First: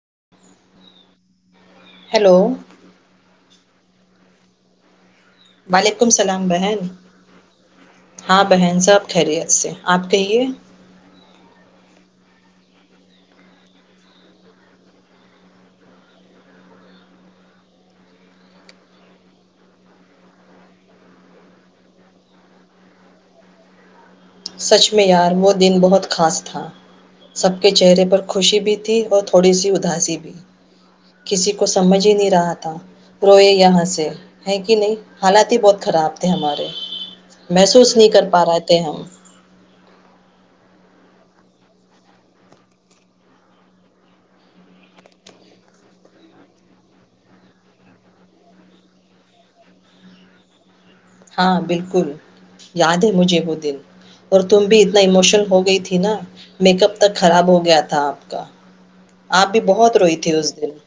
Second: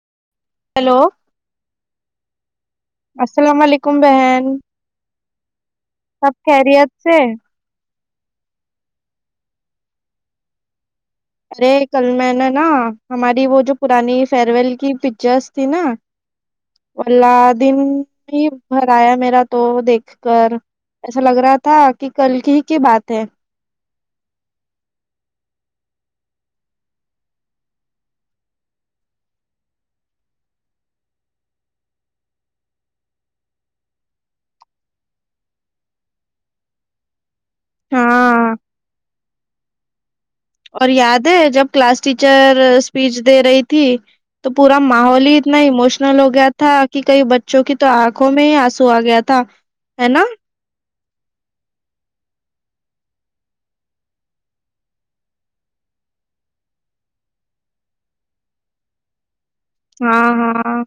[inaudible] hello hello السلام علیکم بہن وعلیکم سب السلام بہن خیریت سے ہاں بہن صاحب خیریت سے آپ کہیے ارے کل میں نےا نا ہماری وہ جو پرانی فیئر ویل کی پکچرس تھی نا اللہدن ہی بھرایا میرا تو دیکھ کر ایسا لگ رہا تھا کہ کل کی ہی کی بات ہے سچ میں یار وہ دن بہت خاص تھا سب کے چہرے پر خوشی بھی تھی اور تھوڑی سی اداسی بھی کسی کو سمجھ ہی نہیں رہا تھا پرو یہ یہاں سے ہے کہ نہیں حالات ہی بہت خراب تھے ہمارے محسوس نہیں کر پا ہاں رہے تھے ہم اور یاد ہے جب کلاس ٹیچر اسپیچ دے رہی تھی تو پورا ماحول ہی اتنا اموشنل ہو گیا تھا کہ کئی بچوں کی تو آنکھوں میں ہی آنسو آ گیا تھا ہے نا ہاں بالکل یاد ہے مجھے وہ دن اور تم بھی اتنا ایموشنل ہو گئی تھی نا میک اپ تک خراب ہو گیا تھا آپ کا آپ بھی بہت روئی ہاں تھی اس دن ہاں ا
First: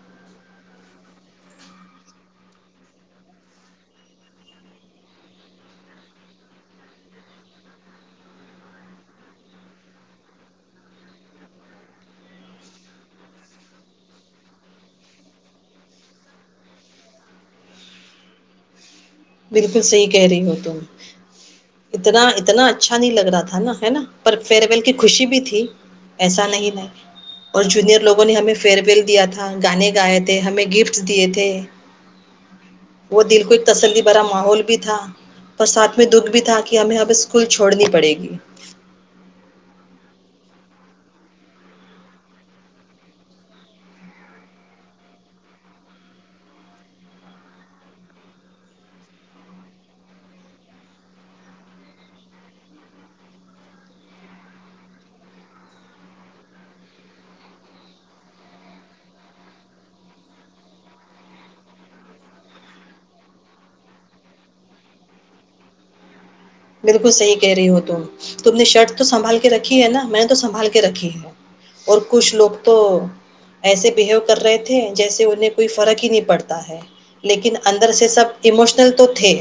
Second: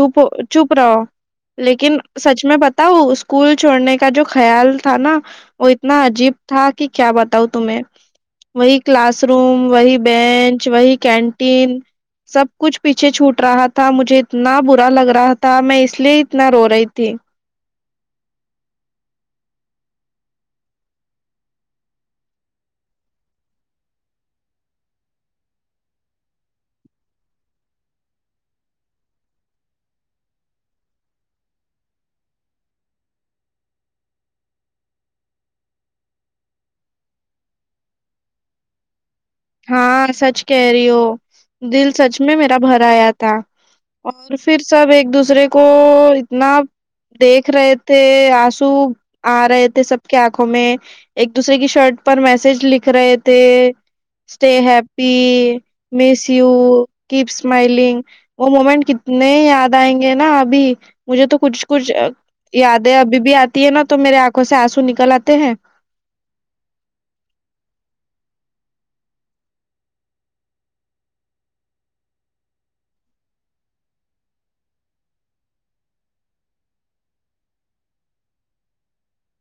چپ چپ رہو لیکن سچ میں بتاؤ اسکول چھوڑنے کا جو خیال تھا نا وہ اتنا عجیب تھا کہ کیا بتاؤ تمہیں وہی کلاس روم وہی بینچ وہی کینٹین سب کچھ پیچھے چھوٹ رہا تھا مجھے اتنا برا لگ رہا تھا میں اس لیے اتنا رو رہی تھی بالکل صحیح کہہ رہی ہو تم اتنا اتنا اچھا نہیں لگ رہا تھا نا ہے نا پر فیئر ویل کی خوشی بھی تھی ایسا نہیں ہے اور جونیئر لوگوں نے ہمیں فیئر ویل دیا تھا گانے گائے تھے ہمیں گفٹ دیے تھے وہ دل کو ایک تسلی بھرا ماحول بھی تھا پر ساتھ میں دکھ بھی تھا کہ ہمیں ابیں اسکول چھوڑنی پڑے گی ہاں سچ کہہ رہی ہو دل سچ میں میرا بھر آیا تھا اور پھر سب ایک دوسرے کو اتنا دیکھ رہے تھے آنسو آ رہے تھے سب کے آنکھوں میں ایک دوسرے کی شرٹ پر میسج لکھ رہے تھے stay happy miss you keep smiling وہ مومنٹ کتنے یاد آئیں گے نا ابھی مجھے تو کچھ کچھ یادیں ابھی بھی آتی ہے نا تو میرے آنکھوں سے آنسو نکل آتے ہیں بالکل صحیح کہہ رہی ہو تم تم نے شرٹ تو سنبھال کے رکھی ہے نا میں تو سنبھال کے رکھی ہے اور کچھ لوگ تو ایسے بہیو کر رہے تھے جیسے انہیں کوئی فرق ہی نہیں پڑتا ہے لیکن اندر سے سب ایموشنل تو تھے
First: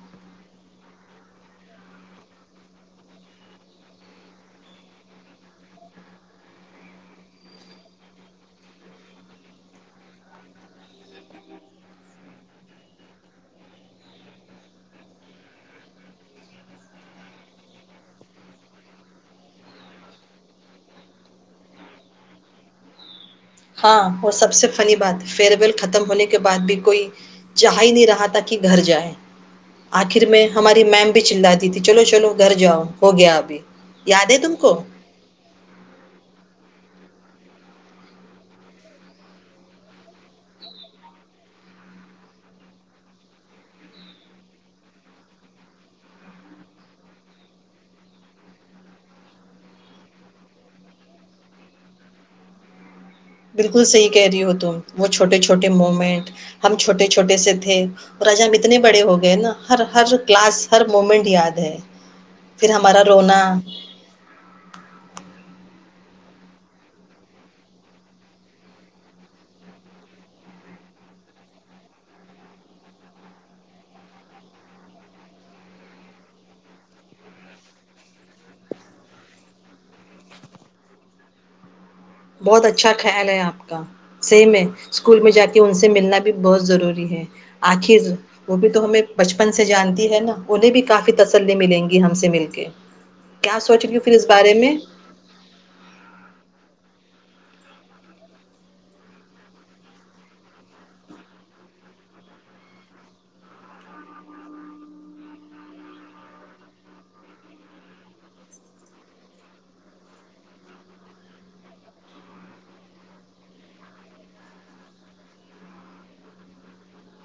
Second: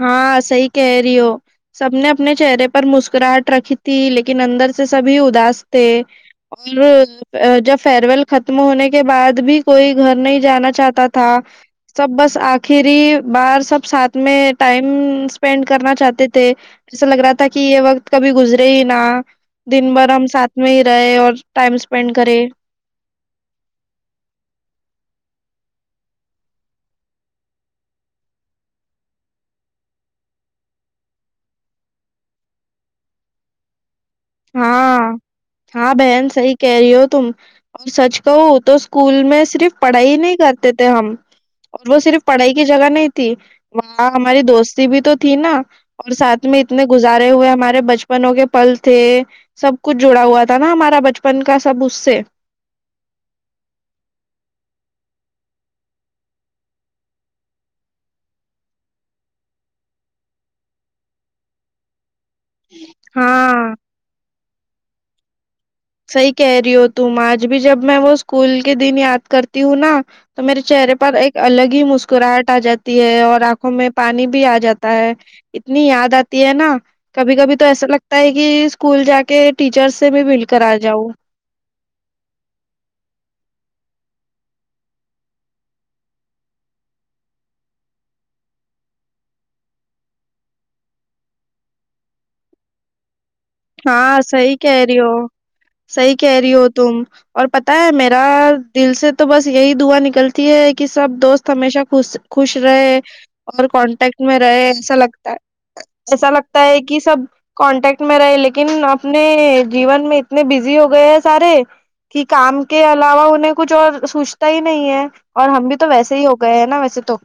ہاں صحی کہہ رہی ہو سب نے اپنے چہرے پر مسکراہٹ رکھی تھی لیکن اندر سے سبھی اداس تھے اور جب فیئر ویل ختم ہونے کے بعد بھی کوئی گھر نہیں جانا چاہتا تھا سب بس آخری ہی بار سب ساتھ میں ٹائم اسپینڈ کرنا چاہتے تھے جسا لگ رہا تھا کہ یہ وقت کبھی گزرے ہی نہا دن بھر ہم ساتھ میں ہی رہے اور ٹائم اسپینڈ کرے ہاں وہ سب سے فنی بات فیئر ویل ختم ہونے کے بعد بھی کوئی چاہ ہی نہیں رہا تھا کہ گھر جائے آخر میں ہماری میم بھی چلاتی تھی چلو چلو گھر جاؤ ہو گیا ابھی یاد ہے تم کو ہاں ہاں بہن سی کہہ رہی ہو تم اور سچ کہو تو اسکول میں صرف پڑھائی نہیں کرتے تھے ہم اور وہ صرف پڑھائی کی جگہ نہیں تھی وہاں ہماری دوستی بھی تو تھی نا اور ساتھ میں اتنے گزارے ہوئے ہمارے بچپنوں کے پل تھے سب کچھ جڑا ہوا تھا نا ہمارا بچپن کا سب اس سے بالکل صحیح کہہ رہی ہو تم وہ چھوٹے چھوٹے مومنٹ ہم چھوٹے چھوٹے سے تھے اور آجا ہم اتنے بڑے ہو گئے نا ہر ہر کلاس ہر مومنٹ یاد ہے پھر ہمارا رونا ہاں صحیح کہہ رہی ہو تم آج بھی جب میں وہ اسکول کے دن یاد کرتی ہوں نا تو میرے چہرے پر ایک الگ ہی مسکراہٹ آ جاتی ہے اور آنکھوں میں پانی بھی آ جاتا ہے اتنی یاد آتی ہے نا کبھی کبھی تو ایسا لگتا ہے کہ اسکول جا کے ٹیچر سے بھی بالکل کرا جاؤ بہت اچھا خیال ہے آپ کا سیم ہے اسکول میں جا کے ان سے ملنا بھی بہت ضروری ہے آخر وہ بھی تو ہمیں بچپن سے جانتی ہے نا انہیں بھی کافی تسلی ملیں گی ہم سے مل کے کیا سوچ رہی ہوں پھر ہاں اس بارے صحی میں کہہ رہی ہو سی کہہ رہی ہو تم اور پتاہ ہے میرا دل سے تو بس یہی دعا نکلتی ہے کہ سب دوست ہمیشہ خ خوش رہے اور کانٹیکٹ میں رہے ایسا لگتا ہے ایسا لگتا ہے کہ سب کانٹیکٹ میں رہے لیکن لیکن اپنے جیون میں اتنے بزی ہو گئے ہیں سارے کہ کام کے علاوہ انہیں کچھ اور سوچتا ہی نہیں ہے اور ہم بھی تو ویسے ہی ہو گئے ہیں نا ویسے تو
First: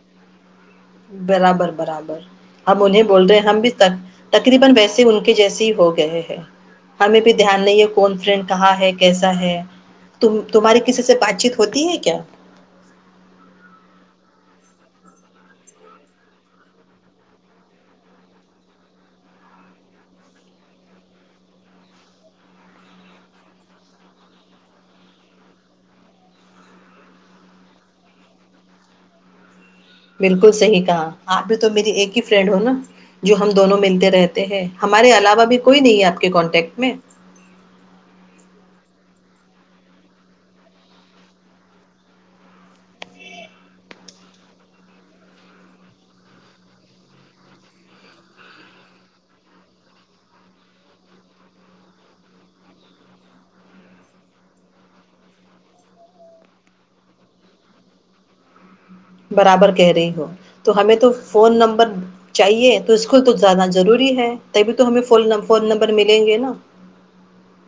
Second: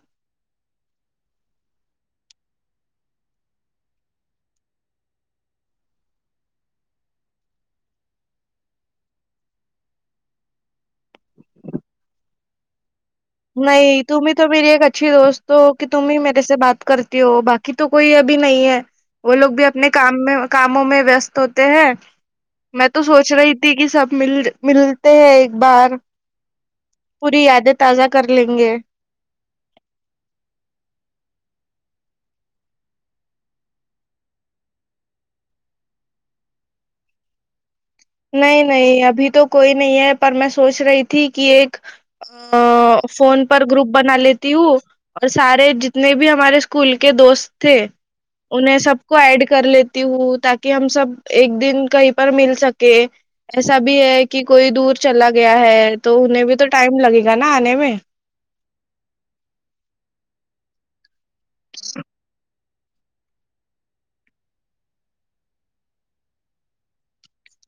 [inaudible] نہیں تم ہی تو میری ایک اچھی دوست ہو کہ تم ہی میرے سے بات کرتی ہو باقی تو کوئی ابھی نہیں ہے وہ لوگ بھی اپنے کام میں کاموں میں وستست ہوتے ہیں میں تو سوچ رہی تھی کہ سب مل ملتے ہیں ایک بار پوری یادیں تازہ کر لیں گے بالکل صحیح کہا آپ بھی تو میری ایک ہی فرینڈ ہو نا جو ہم دونوں ملتے رہتے ہیں ہمارے علاوہ بھی کوئی نہیں ہے آپ کے کانٹیکٹ میں نہیں نہیں ابھی تو کوئی نہیں ہے پر میں سوچ رہی تھی کہ ایک فون پر گروپ بنا لیتی ہوں اور سارے جتنے بھی ہمارے اسکول کے دوست تھے انہیں سب کو ایڈ کر لیتی ہوں تاکہ ہم سب ایک دن کہیں پر مل سک کہ ایسا بھی ہے کہ کوئی دور چلا گیا ہے تو انہیں بھی تو ٹائم لگے گا نا آنے میں برابر کہہ رہی ہو تو ہمیں تو فون نمبر چاہیے تو اسک تو زیادہ ضروری ہے تبھی تو ہمیں ف فون نمبر ملیں گے نا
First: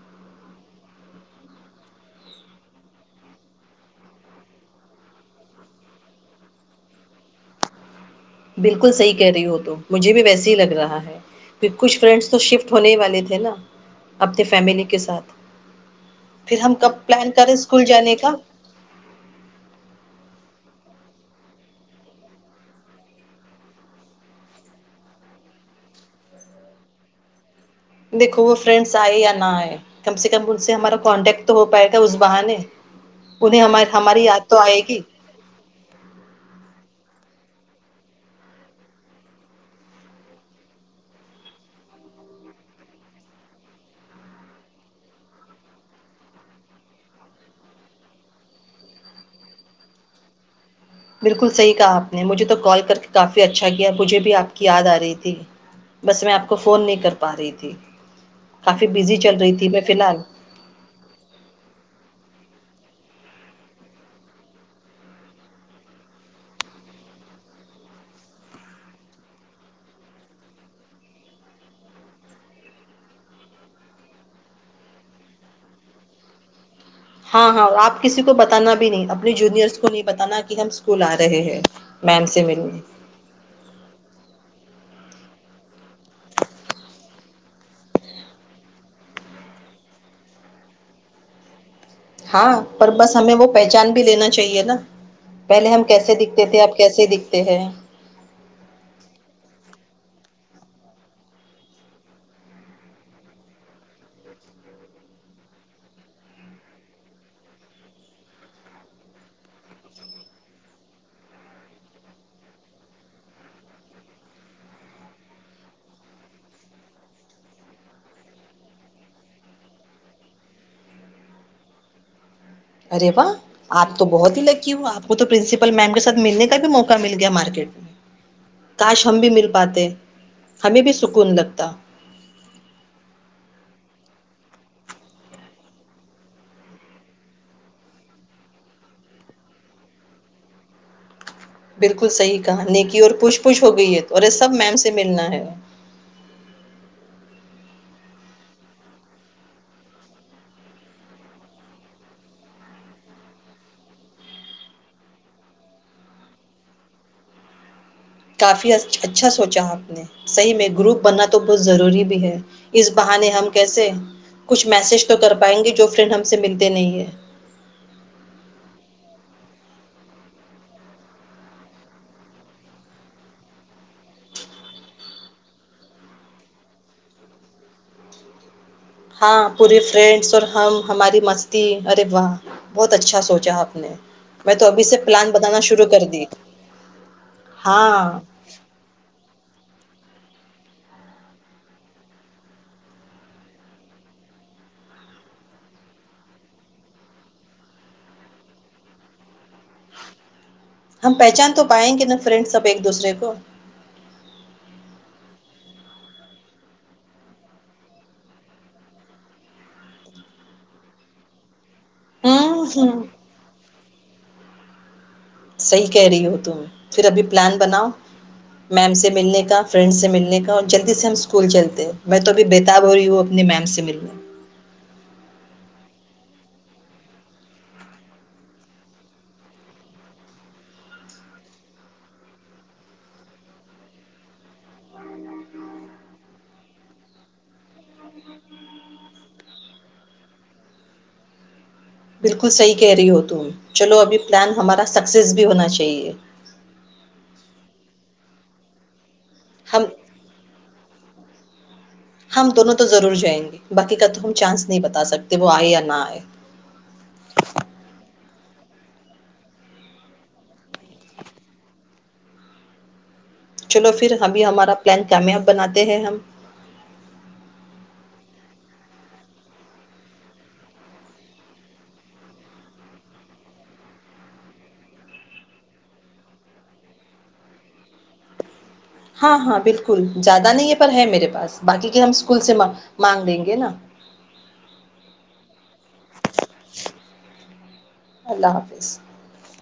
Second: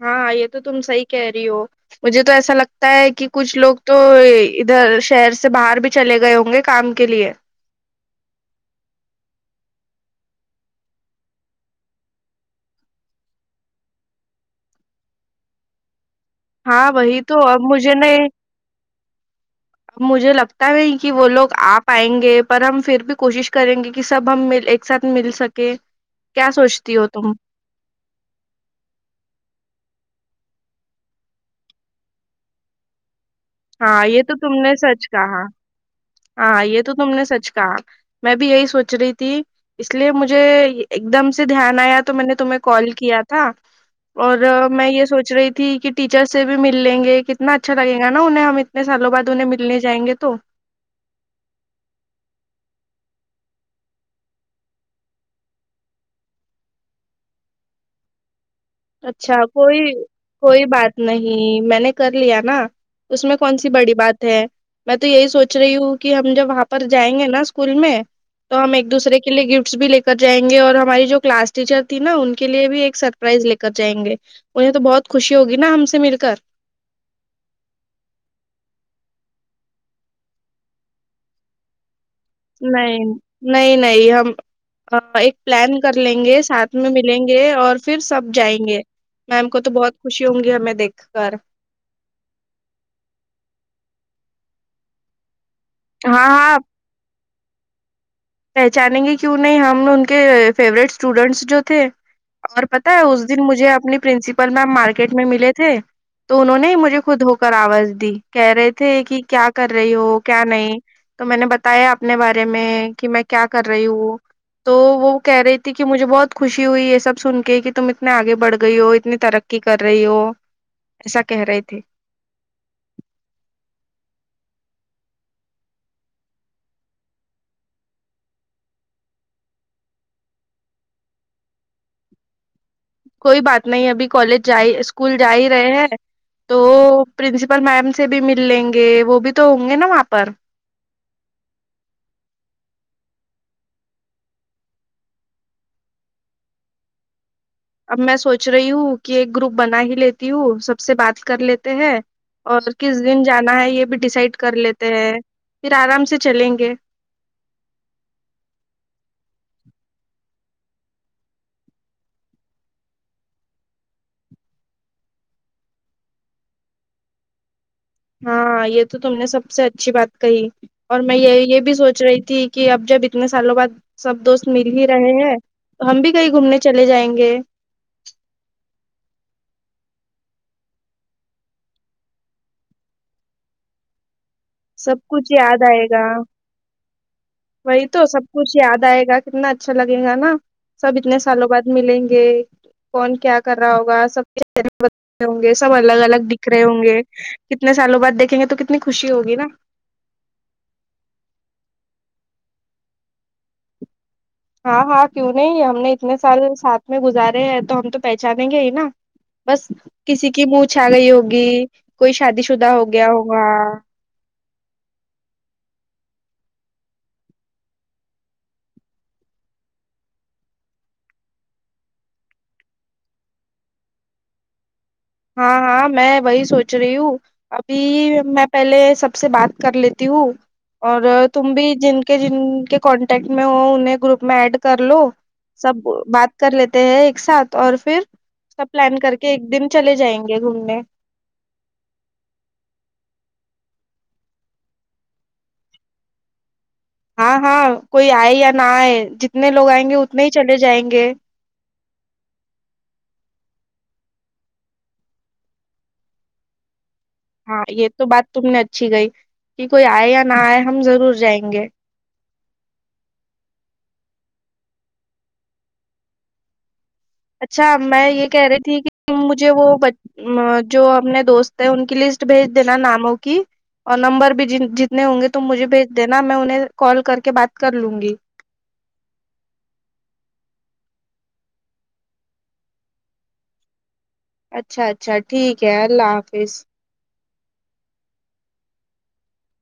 ہاں یہ تو تم صحی کہہ رہی ہو مجھے تو ایسا لگتا ہے کہ کچھ لوگ تو ادھر شہر سے باہر بھی چلے گئے ہوں گے کام کے لیے بالکل صحیح کہہ رہی ہو تو مجھے بھی ویسے ہی لگ رہا ہے کہ کچھ فرینڈس تو شفٹ ہونے والے تھے نا اپنی فیملی کے ساتھ پھر ہم ہاں کب وہی پلان تو کریں اب اسکول مجھے جانے نہیں کا مجھے لگتا نہیں کہ وہ لوگ آ پائیں گے پر ہم پھر بھی کوشش کریں گے کہ سب ہم ایک ساتھ مل سکے کیا سوچتی ہو تم دیکھو وہ فرینڈس آئے یا نہ آئے کم سے کم ان سے ہمارا کانٹیکٹ تو ہو پائے گ اس بہانے انہیں ہم ہاں یہ ہماری یاد تو تم نے آئے گی سچ کہا ہاں یہ تو تم نے سچ کہا میں بھی یہی سوچ رہی تھی اس لیے مجھے ایک دم سے دھیان آیا تو میں نے تمہیں کال کیا تھا اور میں یہ سوچ رہی تھی کہ ٹیچر سے بھی مل لیں گے کتنا اچھا لگے گا نا انہیں ہم اتنے سالوں بعد انہیں ملنے جائیں گے تو بالکل صحیح کہا آپ نے مجھے تو کال کر کے کافی اچھا کیا مجھے بھی آپ کی یاد آ رہی تھی بس میں آپ کو فون نہیں کر پا رہی تھی کافی بزی اچھا چل رہی تھی کوئی میں فی الحال کوئی بات نہیں میں نے کر لیا نا اس میں کون سی بڑی بات ہے میں تو یہی سوچ رہی ہوں کہ ہم جب وہاں پر جائیں گے نا اسکول میں تو ہم ایک دوسرے کے لیے گفٹس بھی لے کر جائیں گے اور ہماری جو کلاس ٹیچر تھی نا ان کے لیے بھی ایک سرپرائز لے کر جائیں گے مجھے تو بہت خوشی ہوگی نا ہم سے مل کر ہاں ہاں آپ کسی کو بتانا بھی نہیں اپنے جونیئرس کو نہیں بتانا کہ ہم اسکول آ رہے ہیں میم سے ملنے نہیں نہیں نہیں ہم ایک پلان کر لیں گے ساتھ میں ملیں گے اور پھر سب جائیں گے میم کو تو بہت خوشی ہوں گی ہمیں دیکھ کر ہاں پر بس ہمیں وہ پہچان بھی لینا چاہیے نا پہلے ہم کیس ہاں دکھتے ہاں تھے ا کیس دکھ ہے پہچانیں گے کیوں نہیں ہم ان کے فیورورٹ اسٹوڈینٹس جو تھے اور پتا ہے اس دن مجھے اپنی پرنسپل میم مارکیٹ میں ملے تھے تو انہوں نے ہی مجھے خود ہو کر آواز دی کہہ رہے تھے کہ کیا کر رہی ہو کیا نہیں تو میں نے بتایا اپنے بارے میں کہ میں کیا کر رہی ہوں تو وہ کہہ رہی تھی کہ مجھے بہت خوشی ہوئی یہ سب سن کے کہ تم اتنے آگے بڑھ گئی ہو اتنی ترقی کر رہی ہو ایسا کہہ رہے تھے ارے واہ آپ تو بہت ہی لکی ہ آپ کو تو پرنسپل میم کے ساتھ ملنے کا بھی موقع مل گیا مارکیٹ میں کاش ہم بھی مل پاتے ہمیں بھی سکون لگتا کوئی بات نہیں ابھی کالج ج اسکول جا ہی رہے ہیں تو پرنسپل میم سے بھی مل لیں گے وہ بھی تو ہوں گے نا وہاں پر بالکل صحیح کہانی کی اور پوچھ پوچھ ہو گئی ہے تو اور یہ سب میم سے ملنا ہے اب میں سوچ رہی ہوں کہ ایک گروپ بنا ہی لیتی ہوں سب سے بات کر لیتے ہے اور کس دن جانا ہے یہ بھی ڈسائڈ کر لیتے ہیں پھر آرام سے چلیں گے کافی اچھا سوچا آپ نے صحیح میں گروپ بننا تو بہت ضروری بھی ہے اس بہانے ہم کیسے کچھ میسج تو کر پائیں گے جو فرینڈ ہم سے ملتے نہیں ہے ہاں یہ تو تم نے سب سے اچھی بات کہی اور میں یہ یہ بھی سوچ رہی تھی کہ اب جب اتنے سالوں بعد سب دوست مل ہی رہے ہیں تو ہم بھی کہیں گھومنے چلے جائیں گے ہاں پورے فرینڈس اور ہم ہماری مستی ارے واہ بہت اچھا سوچا آپ نے میں تو ابھی سب سے پلان کچھ یاد بنانا آئے شروع گا کر دی وہی تو ہاں سب کچھ یاد آئے گا کتنا اچھا لگے گا نا سب اتنے سالوں بعد ملیں گے کون کیا کر رہا ہوگا سبر رہے ہوں گے سب الگ الگ دکھ رہے ہوں گے کتنے سالوں بعد دیکھیں گے تو کتنی خوشی ہوگی نا ہم پہچان تو پائیں گے نا فرینڈ سب ایک دوسرے کو ہاں ہاں کیوں نہیں ہم نے اتنے سال ساتھ میں گزارے ہیں تو ہم تو پہچانیں گے ہی نا بس کسی کی منہ چھا رہی ہوگی کوئی شادی ہوں شدہ ہو ہ گیا ہوا صحیح کہہ رہی ہو تم پھر ابھی پلان بناؤ میم سے ملنے کا فرینڈ سے ملنے کا اور جلدی سے ہم اسکول چلتے ہیں میں تو ابھی بیےتااب ہو رہی ہوں اپنے میم سے ملنے ہاں ہاں میں وہی سوچ رہی ہوں ابھی میں پہلے سب سے بات کر لیتی ہوں اور تم بھی جن کے جن کے کانٹیکٹ میں ہو انہیں گروپ میں ایڈ کر لو سب بات کر لیتے ہیں ایک ساتھ اور پھر سب پلان کر کے ایک دن چلے جائیں گے گھومنے بالکل صحیح کہہ رہی ہو تم چلو ابھی پلان ہمارا سکسیس بھی ہونا چاہیے ہاں ہاں کوئی آئے یا نہ آئے ج جتنے لگ آئ ہم گے اتنے ہی چل جائیں گے گ [unintelligible] ہم دونوں تو ضرور جائیں گے باقی کا تو ہم چانس نہیں بتا سکتے وہ آئے یا نہ آئے ہاں یہ تو بات تم نے اچھی کہی کہ کوئی آئے یا نہ آئے ہم ضرور جائیں گے چلو پھر ابھی ہمارا پلان کامیاب بناتے ہیں ہم اچھا میں یہ کہہ رہی تھی کہ مجھے وہ جو اپنے دوست ہیں ان کی لسٹ بھیج دینا ناموں کی اور نمبر بھی جتنے ہوں گے تم مجھے بھیج دینا میں انہیں کال کر کے بات کر لوں گی ہاں ہاں بالکل زیادہ نہیں ہے پر ہے میرے پاس باقی کے ہم اسکول سے مانگ لیں گے نا اچھا اچھا ٹھیک کیا اللہ حافظ اللہ حافظ [unintelligible]